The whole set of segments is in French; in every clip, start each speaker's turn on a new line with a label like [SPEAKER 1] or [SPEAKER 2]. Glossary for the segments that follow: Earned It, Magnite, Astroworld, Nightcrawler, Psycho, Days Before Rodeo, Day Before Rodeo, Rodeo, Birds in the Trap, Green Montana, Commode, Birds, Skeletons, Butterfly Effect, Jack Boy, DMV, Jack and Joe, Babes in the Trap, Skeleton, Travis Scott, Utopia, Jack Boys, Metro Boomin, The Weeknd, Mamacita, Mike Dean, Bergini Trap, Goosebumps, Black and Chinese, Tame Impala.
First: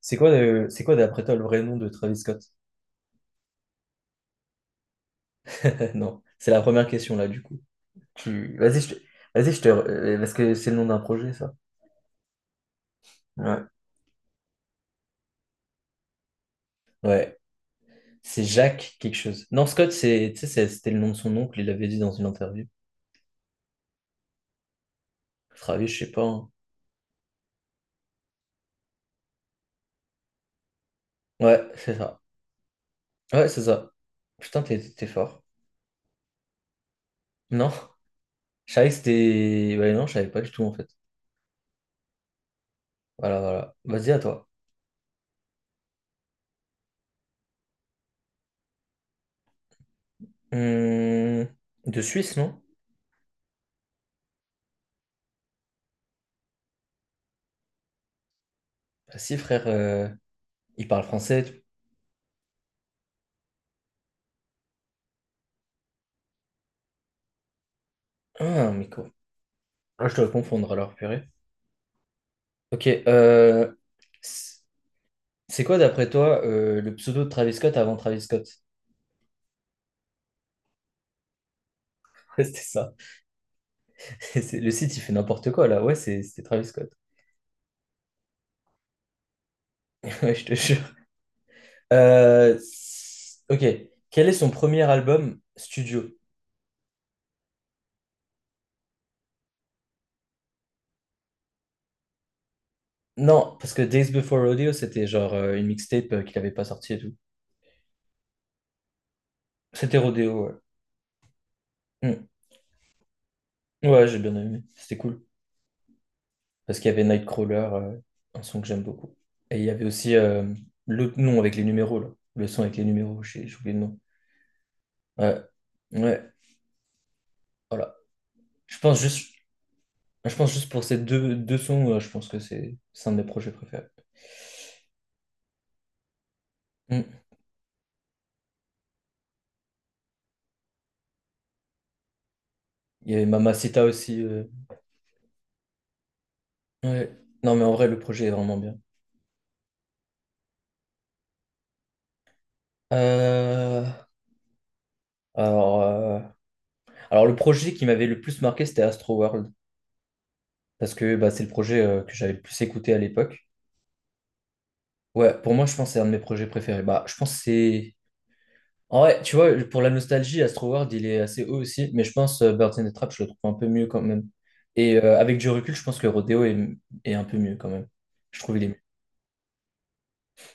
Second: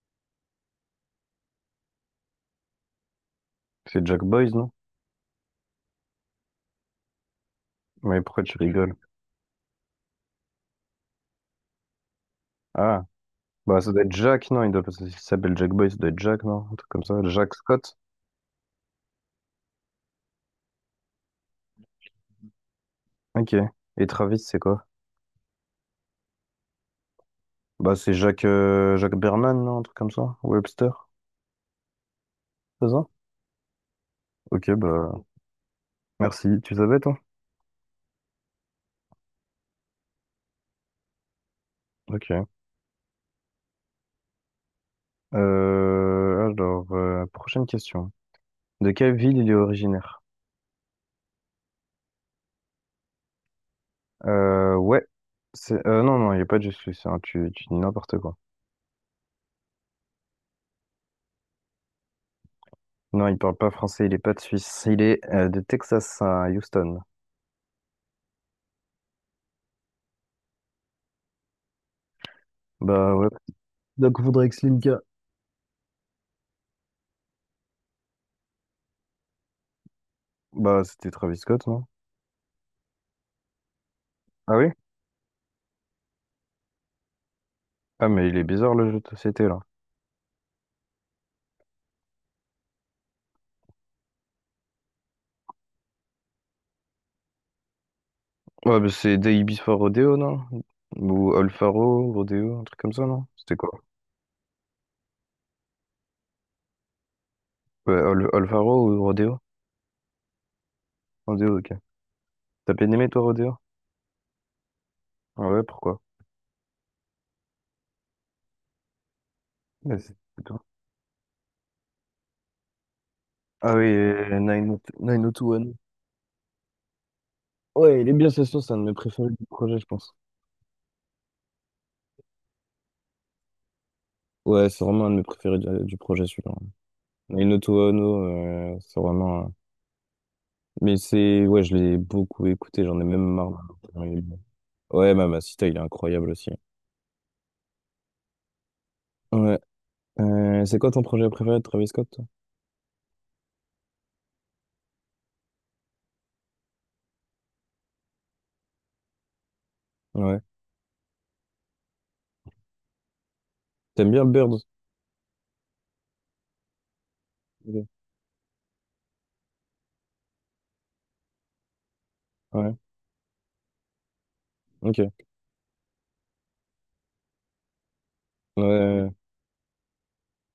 [SPEAKER 1] C'est quoi d'après toi le vrai nom de Travis Scott?
[SPEAKER 2] C'est Jack Boys, non?
[SPEAKER 1] Non, c'est la première question là du coup.
[SPEAKER 2] Mais pourquoi tu
[SPEAKER 1] Tu... Vas-y,
[SPEAKER 2] rigoles?
[SPEAKER 1] je te... Vas-y, je te... parce que c'est le nom d'un projet ça.
[SPEAKER 2] Ah,
[SPEAKER 1] Ouais.
[SPEAKER 2] bah ça doit être Jack, non? Il doit pas s'il s'appelle Jack Boys, ça doit être Jack, non? Un truc comme ça.
[SPEAKER 1] Ouais.
[SPEAKER 2] Jack Scott?
[SPEAKER 1] C'est Jacques quelque chose. Non, Scott, c'est... tu sais, c'était le nom de son oncle, il l'avait dit dans une interview.
[SPEAKER 2] Ok. Et Travis, c'est quoi?
[SPEAKER 1] Travis, je sais pas, hein.
[SPEAKER 2] Bah c'est Jack, Jack Berman, non? Un truc comme ça? Webster?
[SPEAKER 1] Ouais, c'est ça.
[SPEAKER 2] C'est ça?
[SPEAKER 1] Ouais, c'est ça. Putain,
[SPEAKER 2] Ok,
[SPEAKER 1] t'es
[SPEAKER 2] bah
[SPEAKER 1] fort.
[SPEAKER 2] merci. Tu savais, toi?
[SPEAKER 1] Non, je savais que c'était... Ouais, non, je savais pas du tout en fait.
[SPEAKER 2] Ok.
[SPEAKER 1] Voilà, voilà. Vas-y, à toi.
[SPEAKER 2] Alors, prochaine question. De quelle ville il est originaire?
[SPEAKER 1] Hum, De Suisse, non?
[SPEAKER 2] Ouais. C'est, non, non, il n'est pas de Suisse, hein. Tu dis n'importe quoi.
[SPEAKER 1] Bah si, frère, il parle français.
[SPEAKER 2] Non, il parle pas français, il est pas de Suisse. Il est de Texas à Houston.
[SPEAKER 1] Ah, mais quoi? Ah, je dois confondre alors, purée. Ok,
[SPEAKER 2] Bah ouais, donc faudrait que
[SPEAKER 1] c-
[SPEAKER 2] Slimka.
[SPEAKER 1] c'est quoi d'après toi le pseudo de Travis Scott avant Travis Scott?
[SPEAKER 2] Bah, c'était Travis Scott, non?
[SPEAKER 1] Ouais, c'était ça.
[SPEAKER 2] Ah
[SPEAKER 1] Le
[SPEAKER 2] oui?
[SPEAKER 1] site, il fait n'importe quoi là. Ouais, c'était Travis Scott.
[SPEAKER 2] Ah, mais il est bizarre le jeu de société là.
[SPEAKER 1] Ouais, je te jure. Ok, quel est son premier album studio?
[SPEAKER 2] Ouais, bah, c'est Day Before Rodeo, non? Ou Alfaro, Rodeo, un truc comme ça, non?
[SPEAKER 1] Non,
[SPEAKER 2] C'était quoi?
[SPEAKER 1] parce que Days Before Rodeo, c'était genre une mixtape qu'il avait pas sortie et tout.
[SPEAKER 2] Ouais, Alfaro ou Rodeo?
[SPEAKER 1] C'était Rodeo, ouais.
[SPEAKER 2] Rodeo, ok.
[SPEAKER 1] Hmm.
[SPEAKER 2] T'as bien aimé toi, Rodeo?
[SPEAKER 1] Ouais, j'ai bien aimé. C'était cool.
[SPEAKER 2] Ah ouais, pourquoi?
[SPEAKER 1] Parce qu'il y avait Nightcrawler, un son que j'aime beaucoup. Et il y avait
[SPEAKER 2] Ouais, c'est
[SPEAKER 1] aussi
[SPEAKER 2] c'est toi.
[SPEAKER 1] l'autre nom avec les numéros, là. Le son avec les numéros, j'ai oublié
[SPEAKER 2] Ah
[SPEAKER 1] le
[SPEAKER 2] oui,
[SPEAKER 1] nom. Ouais,
[SPEAKER 2] 9021.
[SPEAKER 1] ouais, voilà.
[SPEAKER 2] Ouais, il est bien, ce son, c'est
[SPEAKER 1] Je
[SPEAKER 2] un de mes
[SPEAKER 1] pense
[SPEAKER 2] préférés
[SPEAKER 1] juste,
[SPEAKER 2] du projet, je pense.
[SPEAKER 1] je pense juste pour ces deux sons, je pense que c'est un de mes projets préférés.
[SPEAKER 2] Ouais, c'est vraiment un de mes préférés du projet, celui-là.
[SPEAKER 1] Mm.
[SPEAKER 2] 9021, Mais c'est. Ouais, je l'ai beaucoup écouté, j'en ai
[SPEAKER 1] Il y
[SPEAKER 2] même
[SPEAKER 1] avait
[SPEAKER 2] marre.
[SPEAKER 1] Mamacita aussi,
[SPEAKER 2] Ouais, Mamacita, il est incroyable aussi.
[SPEAKER 1] ouais. Non, mais en vrai, le projet est vraiment bien.
[SPEAKER 2] Ouais. C'est quoi ton projet préféré de Travis Scott, toi?
[SPEAKER 1] Euh, Alors, euh, alors, le projet qui m'avait le plus marqué, c'était Astro World,
[SPEAKER 2] Ouais.
[SPEAKER 1] parce que bah, c'est le projet que j'avais le plus écouté à l'époque.
[SPEAKER 2] T'aimes bien Birds?
[SPEAKER 1] Ouais, pour moi, je pense que c'est un de mes projets préférés. Bah, je pense que
[SPEAKER 2] Ok.
[SPEAKER 1] c'est. En vrai, tu vois, pour la nostalgie, Astroworld, il est assez haut aussi, mais je pense
[SPEAKER 2] Ouais.
[SPEAKER 1] Birds in the Trap, je le trouve un peu mieux quand même. Et
[SPEAKER 2] Ok.
[SPEAKER 1] euh, avec du recul, je pense que Rodeo est un peu mieux quand même. Je trouve il est mieux.
[SPEAKER 2] Ouais.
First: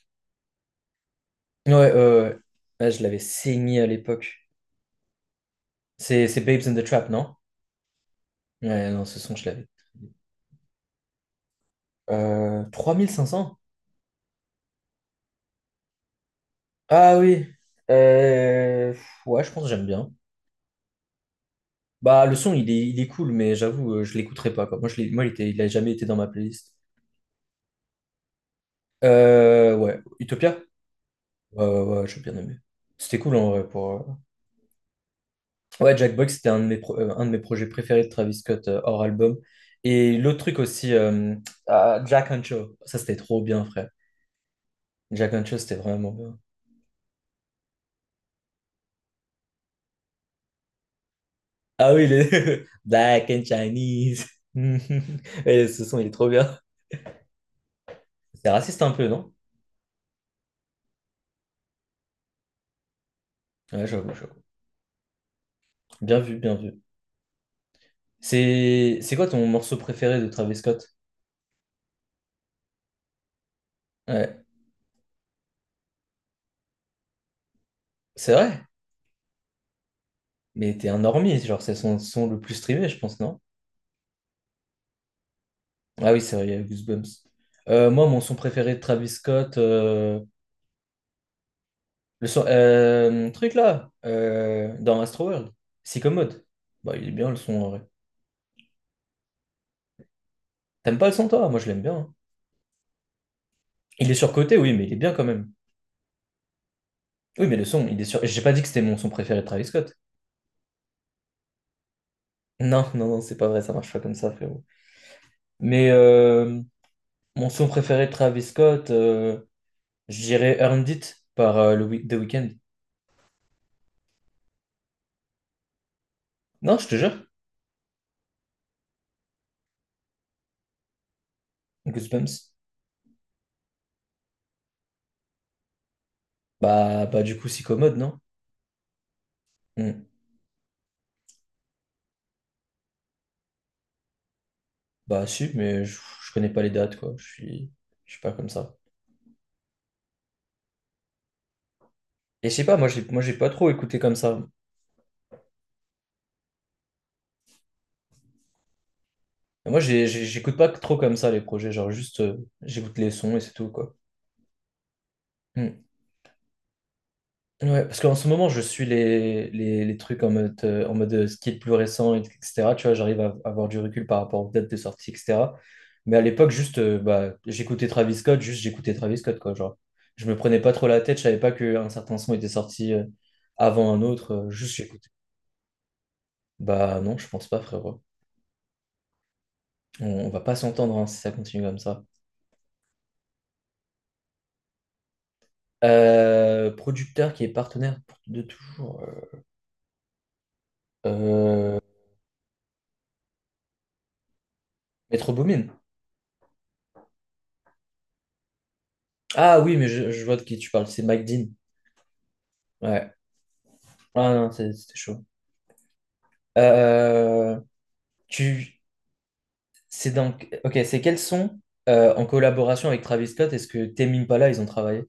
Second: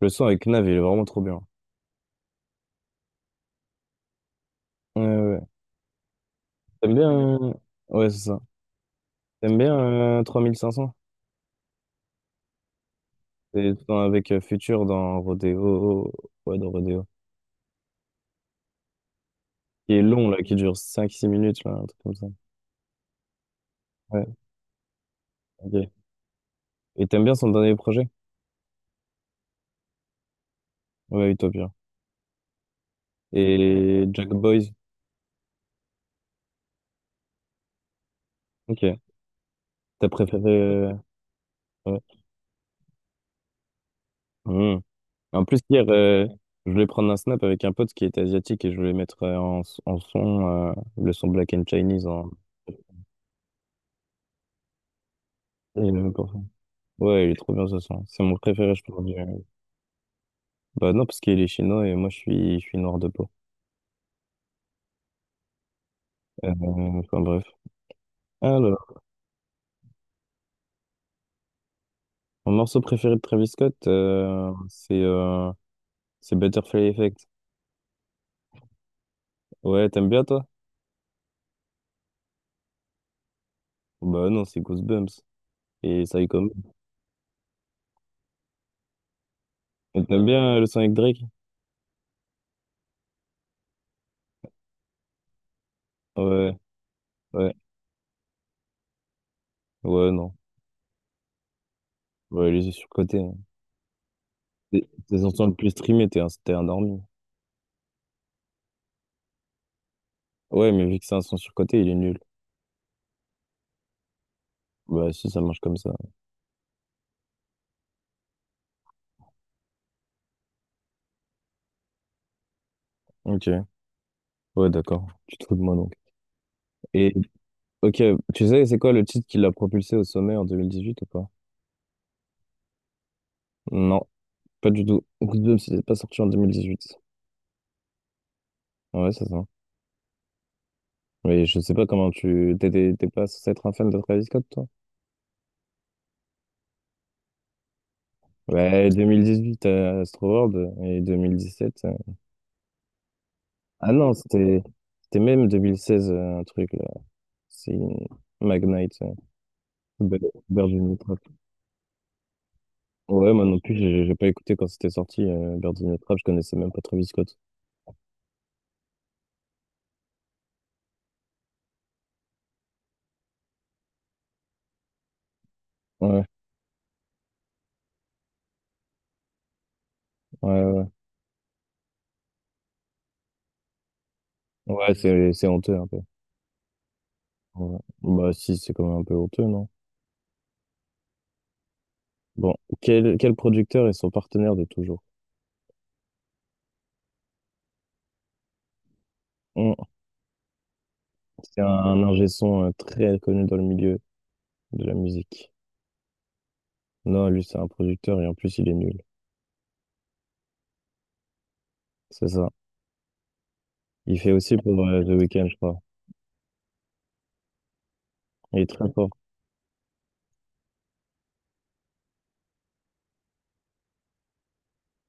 [SPEAKER 2] Le son avec Nav, il est vraiment trop bien.
[SPEAKER 1] Ouais, ouais. Ouais, je l'avais saigné à l'époque.
[SPEAKER 2] Ouais, ouais.
[SPEAKER 1] C'est Babes in the
[SPEAKER 2] T'aimes
[SPEAKER 1] Trap,
[SPEAKER 2] bien...
[SPEAKER 1] non?
[SPEAKER 2] euh, Ouais, c'est ça.
[SPEAKER 1] Ouais, non, ce son, je
[SPEAKER 2] T'aimes
[SPEAKER 1] l'avais.
[SPEAKER 2] bien 3500?
[SPEAKER 1] 3500.
[SPEAKER 2] C'est avec Future dans Rodeo. Ouais, dans Rodeo.
[SPEAKER 1] Ah oui. Ouais, je pense que j'aime
[SPEAKER 2] Qui est
[SPEAKER 1] bien.
[SPEAKER 2] long, là, qui dure 5 6 minutes, là, un truc comme
[SPEAKER 1] Bah,
[SPEAKER 2] ça.
[SPEAKER 1] le son, il est cool, mais j'avoue, je
[SPEAKER 2] Ouais,
[SPEAKER 1] l'écouterai pas, quoi. Moi, il a
[SPEAKER 2] ok.
[SPEAKER 1] jamais été dans ma playlist.
[SPEAKER 2] Et t'aimes bien son dernier projet?
[SPEAKER 1] Ouais, Utopia?
[SPEAKER 2] Ouais,
[SPEAKER 1] Ouais,
[SPEAKER 2] Utopia.
[SPEAKER 1] ouais, ouais, j'ai bien aimé. C'était cool en vrai pour...
[SPEAKER 2] Et Jack Boys?
[SPEAKER 1] Ouais, Jack Boy, c'était un de mes projets préférés de Travis Scott,
[SPEAKER 2] Ok.
[SPEAKER 1] hors album.
[SPEAKER 2] T'as
[SPEAKER 1] Et l'autre
[SPEAKER 2] préféré...
[SPEAKER 1] truc aussi,
[SPEAKER 2] euh, Ouais.
[SPEAKER 1] Jack and Joe. Ça, c'était trop bien, frère.
[SPEAKER 2] Hmm.
[SPEAKER 1] Jack and
[SPEAKER 2] En
[SPEAKER 1] Joe,
[SPEAKER 2] plus,
[SPEAKER 1] c'était
[SPEAKER 2] hier,
[SPEAKER 1] vraiment bien.
[SPEAKER 2] je voulais prendre un snap avec un pote qui était asiatique et je voulais mettre en, s- en son le son Black and
[SPEAKER 1] Ah oui,
[SPEAKER 2] Chinese.
[SPEAKER 1] les... Black and Chinese. Et
[SPEAKER 2] Et
[SPEAKER 1] ce
[SPEAKER 2] il
[SPEAKER 1] son, il est
[SPEAKER 2] aimait ça.
[SPEAKER 1] trop bien.
[SPEAKER 2] Ouais, il est trop bien ce son. C'est mon
[SPEAKER 1] C'est
[SPEAKER 2] préféré,
[SPEAKER 1] raciste
[SPEAKER 2] je
[SPEAKER 1] un
[SPEAKER 2] pense.
[SPEAKER 1] peu, non?
[SPEAKER 2] Bah non, parce qu'il est chinois et moi, je suis noir de peau.
[SPEAKER 1] Ouais, j'avoue, j'avoue. Bien vu,
[SPEAKER 2] Euh,
[SPEAKER 1] bien vu.
[SPEAKER 2] enfin, bref. Alors,
[SPEAKER 1] C'est quoi ton morceau préféré de Travis Scott?
[SPEAKER 2] mon morceau préféré de Travis Scott,
[SPEAKER 1] Ouais,
[SPEAKER 2] c'est Butterfly Effect.
[SPEAKER 1] c'est vrai,
[SPEAKER 2] Ouais, t'aimes bien, toi?
[SPEAKER 1] mais t'es un normie, genre, c'est son le plus streamé, je pense, non?
[SPEAKER 2] Bah non, c'est Goosebumps. Et
[SPEAKER 1] Ah oui, c'est vrai, il
[SPEAKER 2] Psycho.
[SPEAKER 1] y a Goosebumps. Moi, mon son préféré de Travis Scott,
[SPEAKER 2] Et t'aimes bien le son avec Drake?
[SPEAKER 1] le son, truc là, dans Astroworld, Commode.
[SPEAKER 2] Ouais,
[SPEAKER 1] Bah, il est bien le
[SPEAKER 2] ouais,
[SPEAKER 1] son en vrai.
[SPEAKER 2] ouais, non.
[SPEAKER 1] T'aimes pas le son toi? Moi, je l'aime bien, hein.
[SPEAKER 2] Ouais, il est surcoté.
[SPEAKER 1] Il est surcoté, oui, mais
[SPEAKER 2] Tes
[SPEAKER 1] il est bien
[SPEAKER 2] tes
[SPEAKER 1] quand
[SPEAKER 2] chansons
[SPEAKER 1] même.
[SPEAKER 2] le plus streamées, t'es endormi.
[SPEAKER 1] Oui, mais le son, il est sur. J'ai pas dit que c'était mon son préféré de Travis Scott.
[SPEAKER 2] Ouais, mais vu que c'est un son surcoté, il est nul.
[SPEAKER 1] Non, non, non, c'est pas vrai, ça marche pas comme ça, frérot.
[SPEAKER 2] Bah si, ça marche comme
[SPEAKER 1] Mais
[SPEAKER 2] ça.
[SPEAKER 1] mon son préféré de Travis Scott, je dirais Earned It par The Weeknd.
[SPEAKER 2] Ok, ouais, d'accord. Tu te fous de moi donc.
[SPEAKER 1] Non, je te
[SPEAKER 2] Et
[SPEAKER 1] jure,
[SPEAKER 2] ok, tu sais, c'est quoi le titre qui l'a propulsé au sommet en 2018 ou pas?
[SPEAKER 1] Goosebumps.
[SPEAKER 2] Non, pas du tout. Good Job, c'était pas sorti en 2018.
[SPEAKER 1] Bah, du coup, Commode, non?
[SPEAKER 2] Ouais, c'est ça.
[SPEAKER 1] Hmm.
[SPEAKER 2] Mais je sais pas comment tu... t'es pas censé être un fan de Travis Scott, toi?
[SPEAKER 1] Bah si, mais je connais pas les dates, quoi. Je suis pas comme ça.
[SPEAKER 2] Ouais, 2018 à Astro World et 2017.
[SPEAKER 1] Et je sais pas, moi j'ai pas trop
[SPEAKER 2] Ah
[SPEAKER 1] écouté
[SPEAKER 2] non,
[SPEAKER 1] comme ça.
[SPEAKER 2] c'était même 2016, un truc, là. C'est Magnite. Ber-
[SPEAKER 1] J'écoute pas trop
[SPEAKER 2] Bergini
[SPEAKER 1] comme
[SPEAKER 2] Trap.
[SPEAKER 1] ça les projets, genre juste j'écoute les
[SPEAKER 2] Ouais,
[SPEAKER 1] sons et
[SPEAKER 2] moi
[SPEAKER 1] c'est
[SPEAKER 2] non
[SPEAKER 1] tout,
[SPEAKER 2] plus,
[SPEAKER 1] quoi.
[SPEAKER 2] j'ai pas écouté quand c'était sorti,
[SPEAKER 1] Hmm.
[SPEAKER 2] Bergini Trap, je connaissais même pas Travis Scott.
[SPEAKER 1] Ouais, parce qu'en ce moment je suis les trucs en mode, ce qui est le plus récent, etc. Tu vois, j'arrive à avoir du recul par rapport aux dates de sortie, etc. Mais à
[SPEAKER 2] Ouais,
[SPEAKER 1] l'époque, juste bah, j'écoutais Travis Scott, juste j'écoutais Travis Scott, quoi. Genre, je me prenais
[SPEAKER 2] ouais,
[SPEAKER 1] pas
[SPEAKER 2] ouais.
[SPEAKER 1] trop la tête, je savais pas qu'un certain son était sorti avant un autre, juste
[SPEAKER 2] Ouais,
[SPEAKER 1] j'écoutais.
[SPEAKER 2] c'est honteux un peu.
[SPEAKER 1] Bah non, je pense pas,
[SPEAKER 2] Ouais.
[SPEAKER 1] frérot.
[SPEAKER 2] Bah si, c'est quand même un peu honteux, non?
[SPEAKER 1] On va pas s'entendre, hein, si ça continue comme ça.
[SPEAKER 2] Bon, quel producteur est son partenaire de toujours?
[SPEAKER 1] Producteur qui est partenaire de toujours.
[SPEAKER 2] Hum, C'est
[SPEAKER 1] Euh,
[SPEAKER 2] un ingé son très connu dans le milieu de la
[SPEAKER 1] Metro
[SPEAKER 2] musique.
[SPEAKER 1] Boomin.
[SPEAKER 2] Non, lui, c'est un producteur et en plus, il est nul.
[SPEAKER 1] Ah oui, mais je vois de qui tu parles. C'est Mike Dean.
[SPEAKER 2] C'est ça.
[SPEAKER 1] Ouais.
[SPEAKER 2] Il fait
[SPEAKER 1] Ah non,
[SPEAKER 2] aussi pour
[SPEAKER 1] c'était
[SPEAKER 2] The
[SPEAKER 1] chaud.
[SPEAKER 2] Weeknd, je crois.
[SPEAKER 1] Euh,
[SPEAKER 2] Il est
[SPEAKER 1] tu,
[SPEAKER 2] très fort.
[SPEAKER 1] c'est donc. Ok, c'est quels sons en collaboration avec Travis Scott est-ce que Tame Impala ils ont travaillé?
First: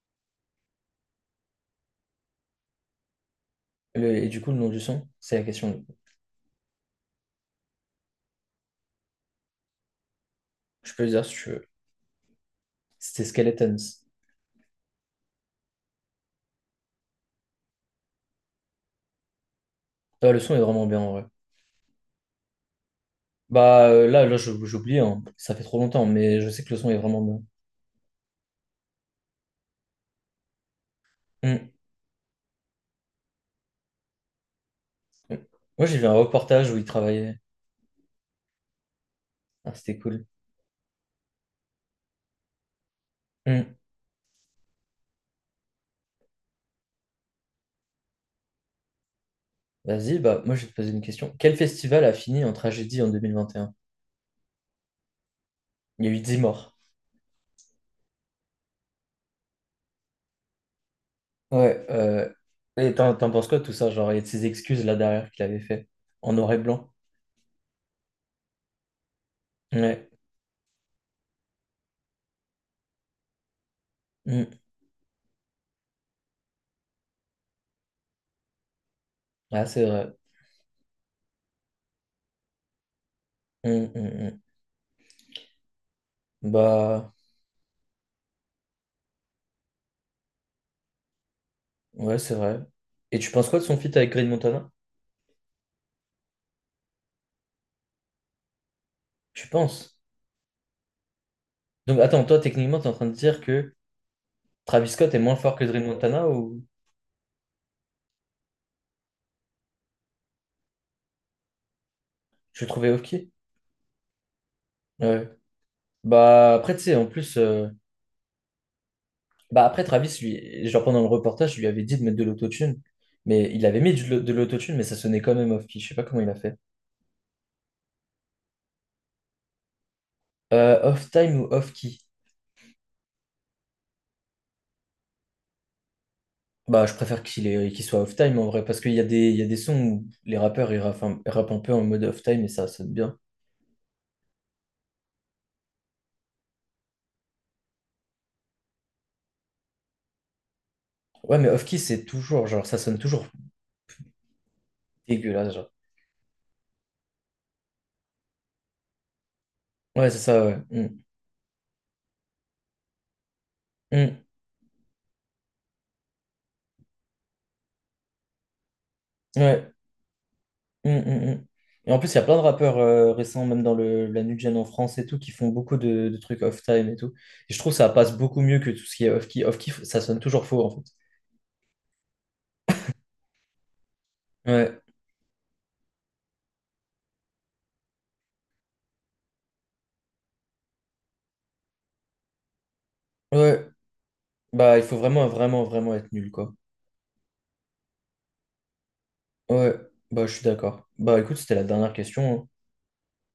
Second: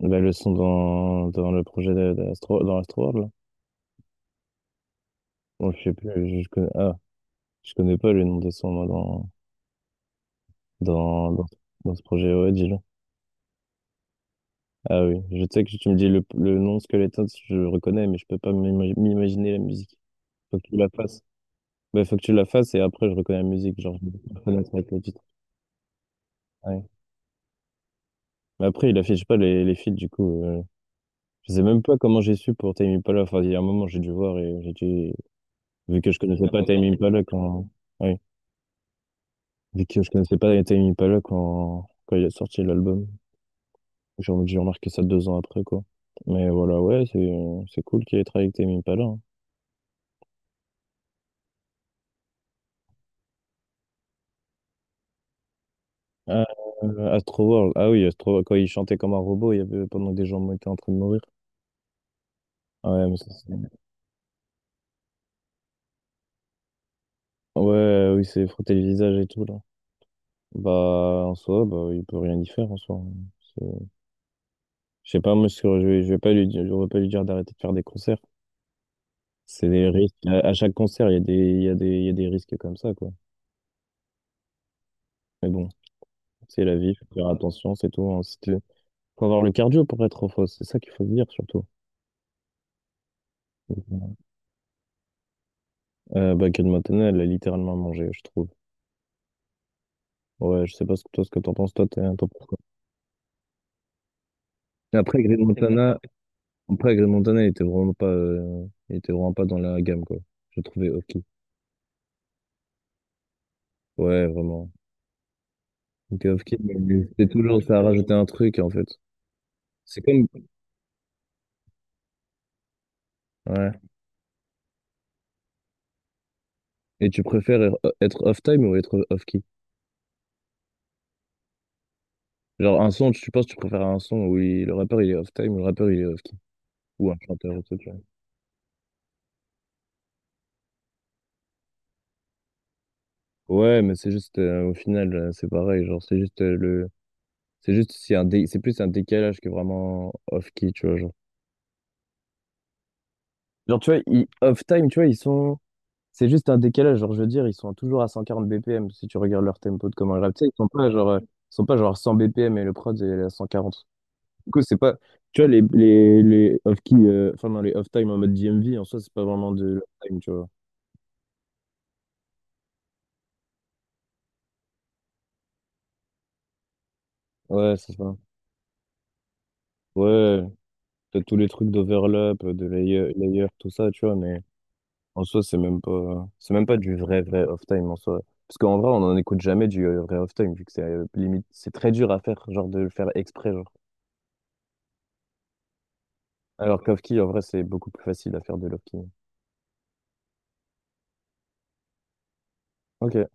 [SPEAKER 2] Bah, le son dans le projet d'Astro, dans Astroworld, là.
[SPEAKER 1] Et du coup, le nom du son, c'est la
[SPEAKER 2] Bon, je
[SPEAKER 1] question.
[SPEAKER 2] sais plus, je connais. Ah, je connais pas le nom de son, moi,
[SPEAKER 1] Je peux le dire
[SPEAKER 2] dans,
[SPEAKER 1] si
[SPEAKER 2] dans,
[SPEAKER 1] tu veux.
[SPEAKER 2] dans ce projet. Ouais, dis-le.
[SPEAKER 1] C'était Skeletons.
[SPEAKER 2] Ah oui, je sais que tu me dis le nom Skeleton, je le reconnais, mais je peux pas m'imaginer la musique.
[SPEAKER 1] Ah, le son
[SPEAKER 2] Faut
[SPEAKER 1] est
[SPEAKER 2] que tu
[SPEAKER 1] vraiment
[SPEAKER 2] la
[SPEAKER 1] bien en
[SPEAKER 2] fasses.
[SPEAKER 1] vrai.
[SPEAKER 2] Bah, faut que tu la fasses et après, je reconnais la musique.
[SPEAKER 1] Bah
[SPEAKER 2] Genre, je
[SPEAKER 1] euh,
[SPEAKER 2] vais
[SPEAKER 1] là
[SPEAKER 2] pas reconnaître avec
[SPEAKER 1] j'oublie,
[SPEAKER 2] le titre.
[SPEAKER 1] hein. Ça fait trop longtemps, mais je sais que le
[SPEAKER 2] Ouais.
[SPEAKER 1] son est vraiment bien.
[SPEAKER 2] Mais après, il affiche pas les feats, du coup. Je sais
[SPEAKER 1] Mm.
[SPEAKER 2] même pas comment j'ai su pour Tame Impala. Enfin, il y a un moment, j'ai dû voir et j'ai dû...
[SPEAKER 1] Moi, j'ai
[SPEAKER 2] Vu
[SPEAKER 1] vu un
[SPEAKER 2] que je connaissais pas
[SPEAKER 1] reportage où
[SPEAKER 2] Tame
[SPEAKER 1] il
[SPEAKER 2] Impala
[SPEAKER 1] travaillait.
[SPEAKER 2] quand... Ouais.
[SPEAKER 1] Ah,
[SPEAKER 2] Vu
[SPEAKER 1] c'était
[SPEAKER 2] que je
[SPEAKER 1] cool.
[SPEAKER 2] connaissais pas Tame Impala quand il a sorti l'album.
[SPEAKER 1] Mm.
[SPEAKER 2] J'ai remarqué ça 2 ans après, quoi. Mais voilà, ouais, c'est cool qu'il ait travaillé avec Tame Impala, hein.
[SPEAKER 1] Vas-y, bah moi, je vais te poser une question. Quel festival a fini en tragédie en 2021? Il y a eu dix
[SPEAKER 2] Ah,
[SPEAKER 1] morts.
[SPEAKER 2] Astroworld, ah oui, Astroworld, quand il chantait comme un robot, il y avait pendant que des gens étaient en train de mourir.
[SPEAKER 1] Ouais.
[SPEAKER 2] Ah
[SPEAKER 1] Et
[SPEAKER 2] ouais,
[SPEAKER 1] t'en
[SPEAKER 2] mais ça,
[SPEAKER 1] t'en penses quoi de tout ça? Genre, il y a de ces excuses là derrière qu'il avait fait en noir et blanc.
[SPEAKER 2] oui, c'est frotter le visage et tout, là.
[SPEAKER 1] Ouais.
[SPEAKER 2] Bah, en soi, bah, il peut rien y faire, en soi. C'est-
[SPEAKER 1] Mm.
[SPEAKER 2] Je sais pas, moi, je vais pas lui dire, je vais pas lui dire d'arrêter de faire des concerts.
[SPEAKER 1] Ah,
[SPEAKER 2] C'est
[SPEAKER 1] c'est
[SPEAKER 2] des
[SPEAKER 1] vrai.
[SPEAKER 2] risques. À chaque concert, il y a il y a des risques comme ça, quoi.
[SPEAKER 1] Mm, mm, mm.
[SPEAKER 2] Mais bon, c'est la vie, faut
[SPEAKER 1] Bah,
[SPEAKER 2] faire attention, c'est tout, hein. Si t'es- Faut avoir le cardio pour être en fausse, c'est ça qu'il faut se dire surtout.
[SPEAKER 1] ouais, c'est vrai. Et tu penses quoi de son feat avec Green Montana?
[SPEAKER 2] Bah, Kate Montana, elle a littéralement mangé, je trouve.
[SPEAKER 1] Tu penses?
[SPEAKER 2] Ouais, je sais pas ce que toi, ce que t'en penses, toi,
[SPEAKER 1] Donc, attends,
[SPEAKER 2] t'en
[SPEAKER 1] toi,
[SPEAKER 2] penses quoi.
[SPEAKER 1] techniquement, t'es en train de dire que Travis
[SPEAKER 2] Et
[SPEAKER 1] Scott est
[SPEAKER 2] Après,
[SPEAKER 1] moins
[SPEAKER 2] Green
[SPEAKER 1] fort que Dream
[SPEAKER 2] Montana,
[SPEAKER 1] Montana ou
[SPEAKER 2] après, Green Montana, il était vraiment pas, il était vraiment pas dans la gamme, quoi. J'ai trouvé Hofki.
[SPEAKER 1] je le trouvais ok?
[SPEAKER 2] Ouais, vraiment.
[SPEAKER 1] Ouais.
[SPEAKER 2] Donc,
[SPEAKER 1] Bah
[SPEAKER 2] Hofki,
[SPEAKER 1] après tu sais en
[SPEAKER 2] c'est
[SPEAKER 1] plus
[SPEAKER 2] toujours, ça a rajouté un truc, en fait.
[SPEAKER 1] Bah après
[SPEAKER 2] C'est
[SPEAKER 1] Travis
[SPEAKER 2] comme,
[SPEAKER 1] lui, genre, pendant le reportage je lui avais dit de mettre de l'autotune, mais il avait
[SPEAKER 2] ouais.
[SPEAKER 1] mis de l'autotune mais ça sonnait quand même off key, je sais pas comment il a fait.
[SPEAKER 2] Et tu préfères être off-time ou être off-key?
[SPEAKER 1] Off time ou off key?
[SPEAKER 2] Genre, un son, tu penses, tu préfères un son où le rappeur, il est off-time ou le rappeur, il est off-key?
[SPEAKER 1] Bah je
[SPEAKER 2] Ou un
[SPEAKER 1] préfère
[SPEAKER 2] chanteur, ou autre
[SPEAKER 1] qu'il soit
[SPEAKER 2] chose?
[SPEAKER 1] off time en vrai parce qu'il y a des sons où les rappeurs ils rappent, ils rappent un peu en mode off time et ça sonne bien.
[SPEAKER 2] Ouais, mais c'est juste, au final, c'est pareil, genre, c'est juste le... C'est juste, c'est c'est plus un décalage que vraiment off-key, tu vois, genre.
[SPEAKER 1] Ouais mais off key c'est toujours genre ça sonne toujours
[SPEAKER 2] Genre, tu vois, off-time, tu vois, ils
[SPEAKER 1] dégueulasse,
[SPEAKER 2] sont...
[SPEAKER 1] genre.
[SPEAKER 2] C'est juste un décalage, genre, je veux dire, ils sont toujours à 140 BPM, si tu regardes leur tempo de
[SPEAKER 1] Ouais,
[SPEAKER 2] comment
[SPEAKER 1] c'est
[SPEAKER 2] ils rappent. Tu
[SPEAKER 1] ça,
[SPEAKER 2] sais, ils
[SPEAKER 1] ouais.
[SPEAKER 2] sont
[SPEAKER 1] Mm.
[SPEAKER 2] pas, genre, ils sont pas, genre, 100 BPM et le prod, il est à 140.
[SPEAKER 1] Mm.
[SPEAKER 2] Du coup, c'est pas... Tu vois, les off-key, enfin, non, les off-time en mode DMV, en soi, c'est pas vraiment de
[SPEAKER 1] Ouais.
[SPEAKER 2] l'off-time, tu vois.
[SPEAKER 1] Mm, mm, mm. Et en plus, il y a plein de rappeurs récents, même dans la new gen en France et tout, qui font beaucoup de trucs off-time et tout. Et je trouve que
[SPEAKER 2] Ouais,
[SPEAKER 1] ça
[SPEAKER 2] c'est
[SPEAKER 1] passe
[SPEAKER 2] ça.
[SPEAKER 1] beaucoup mieux que tout ce qui est off-key. Off-key, ça sonne
[SPEAKER 2] Ouais,
[SPEAKER 1] toujours faux, en fait.
[SPEAKER 2] t'as tous les trucs d'overlap, de layer, tout ça, tu vois, mais...
[SPEAKER 1] Ouais,
[SPEAKER 2] En soi, c'est même pas du vrai, vrai off-time en soi. Parce qu'en vrai, on n'en écoute jamais du vrai off-time, vu que c'est limite, c'est très dur à faire, genre de le faire exprès,
[SPEAKER 1] ouais.
[SPEAKER 2] genre.
[SPEAKER 1] Bah, il faut vraiment, vraiment, vraiment être nul, quoi.
[SPEAKER 2] Alors qu'off-key, en vrai, c'est beaucoup plus facile à faire de l'off-key.
[SPEAKER 1] Ouais, bah, je suis d'accord. Bah, écoute, c'était la dernière question, hein.
[SPEAKER 2] Ok.